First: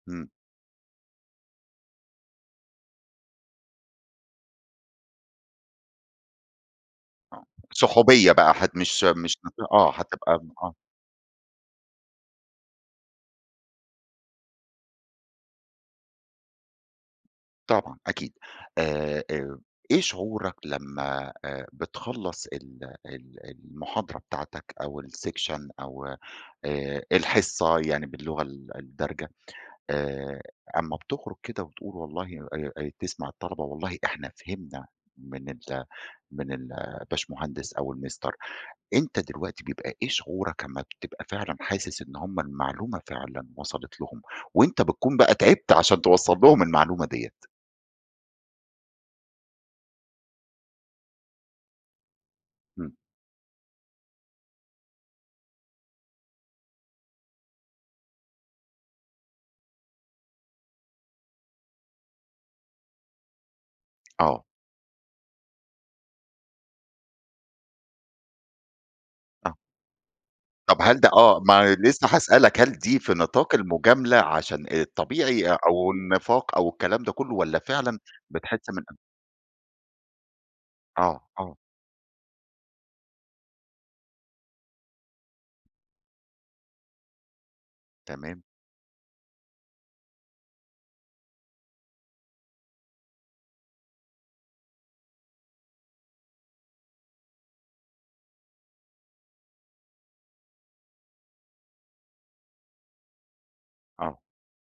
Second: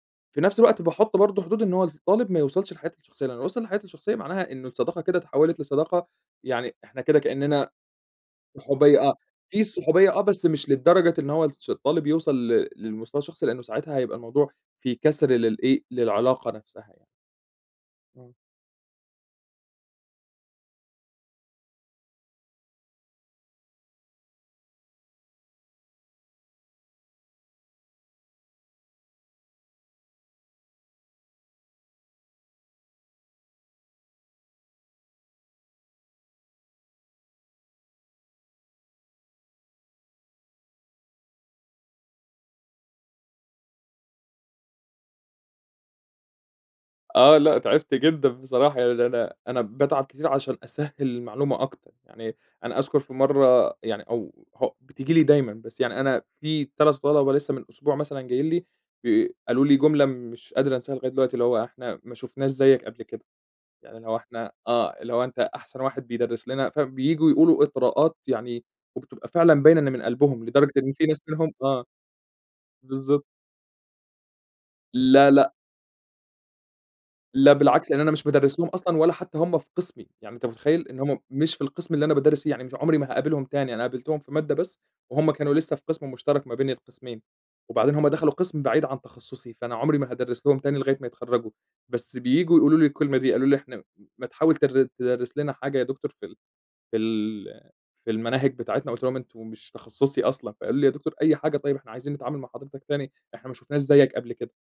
امم. في نفس الوقت باحط برضه حدود إن هو الطالب ما يوصلش لحياتي الشخصية، لإنه لو وصل لحياتي الشخصية معناها إنه الصداقة كده اتحوِّلت لصداقة يعني إحنا كده آه كإننا صحوبيّة بقى هت صحوبية مش آه، مش هت في آه الصحوبية آه هتبقى بس م مش آه. للدرجة إن هو الش الطالب يوصَل ل للمستوى الشخصي، لإنه ساعتها هيبقى الموضوع في كَسْر للإيه للعلاقة نفسها يعني. طبعًا آه. أكيد آآ آآ إيه شعورك لما آآ بتخلّص ال ال المحاضرة بتاعتك أو الsection أو آآ الحصة يعني باللغة ال الدارجة، آآ أما بتخرج كده وتقول والله آآ آآ تسمع الطلبة والله إحنا فهمنا من ال من الباشمهندس أو المستر أنتَ دلوقتي بيبقى إيه شعورك أما بتبقى فعلًا حاسس إن هم المعلومة فعلًا وصَلت لهم، وأنتَ بتكون بقى تعبت عشان توصَّل لهم المعلومة دِيّة؟ آه لأ تعبت جدًا بصراحة يعني أنا أنا باتعب كتير عشان أسهِّل المعلومة أكتر. يعني أنا امم. أذكر في مرّة يعني أو هو بتيجي لي دايمّا بس يعني أنا في 3 طَلَبة لسه من اسبوع مثلًا جايين لي ب قالوا لي جملة مش قادر أنساها لغاية دلوقتي اللي هو: "إحنا ما شُفناش زيك قبل كده."، يعني اللي هو آه. إحنا آه اللي هو أنتَ أحسن واحد بيدرِّس لنا، فبييجوا يقولوا إطراءات يعني وبتبقى آه. فعلًا باينة إن من قلبهم، لدرجة طب إن هل في ده ناس آه منهم ما آه لسه هاسألك، هل دي في بالضبط. نطاق المجاملة عشان لا الطبيعي لأ. أو النفاق أو الكلام ده كله؟ لا والّا بالعكس فعلًا لإن أنا مش بادرِّس بتحس لهم من أصلًا ولا حتى هم في قِسمي، يعني أنتَ متخيِّل؟ إن هم آه مش آه. في القِسم اللي أنا بادرِّس فيه يعني مش عمري ما هاقابلهم تاني، أنا قابلتهم في مادة بس وهم كانوا لسه في قِسم مشترك ما بين القِسمين. وبعدين هم دخلوا تمام. قِسم بعيد عن تخصصي، فأنا عمري ما هادرِّس لهم تاني لغاية ما يتخرجوا. بس بييجوا يقولوا لي الكلمة دي. قالوا لي: "إحنا م ما تحاول تر تدرِّس لنا حاجة يا دكتور في ال في ال في المناهج بتاعتنا."، قُلت لهم: "أنتم مش تخصصي أصلًا."؛ فقالوا لي: "يا دكتور أي حاجة طيب، إحنا عايزين نتعامل مع حضرتك تاني، إحنا ما شُفناش زيك آه. قبل كده.".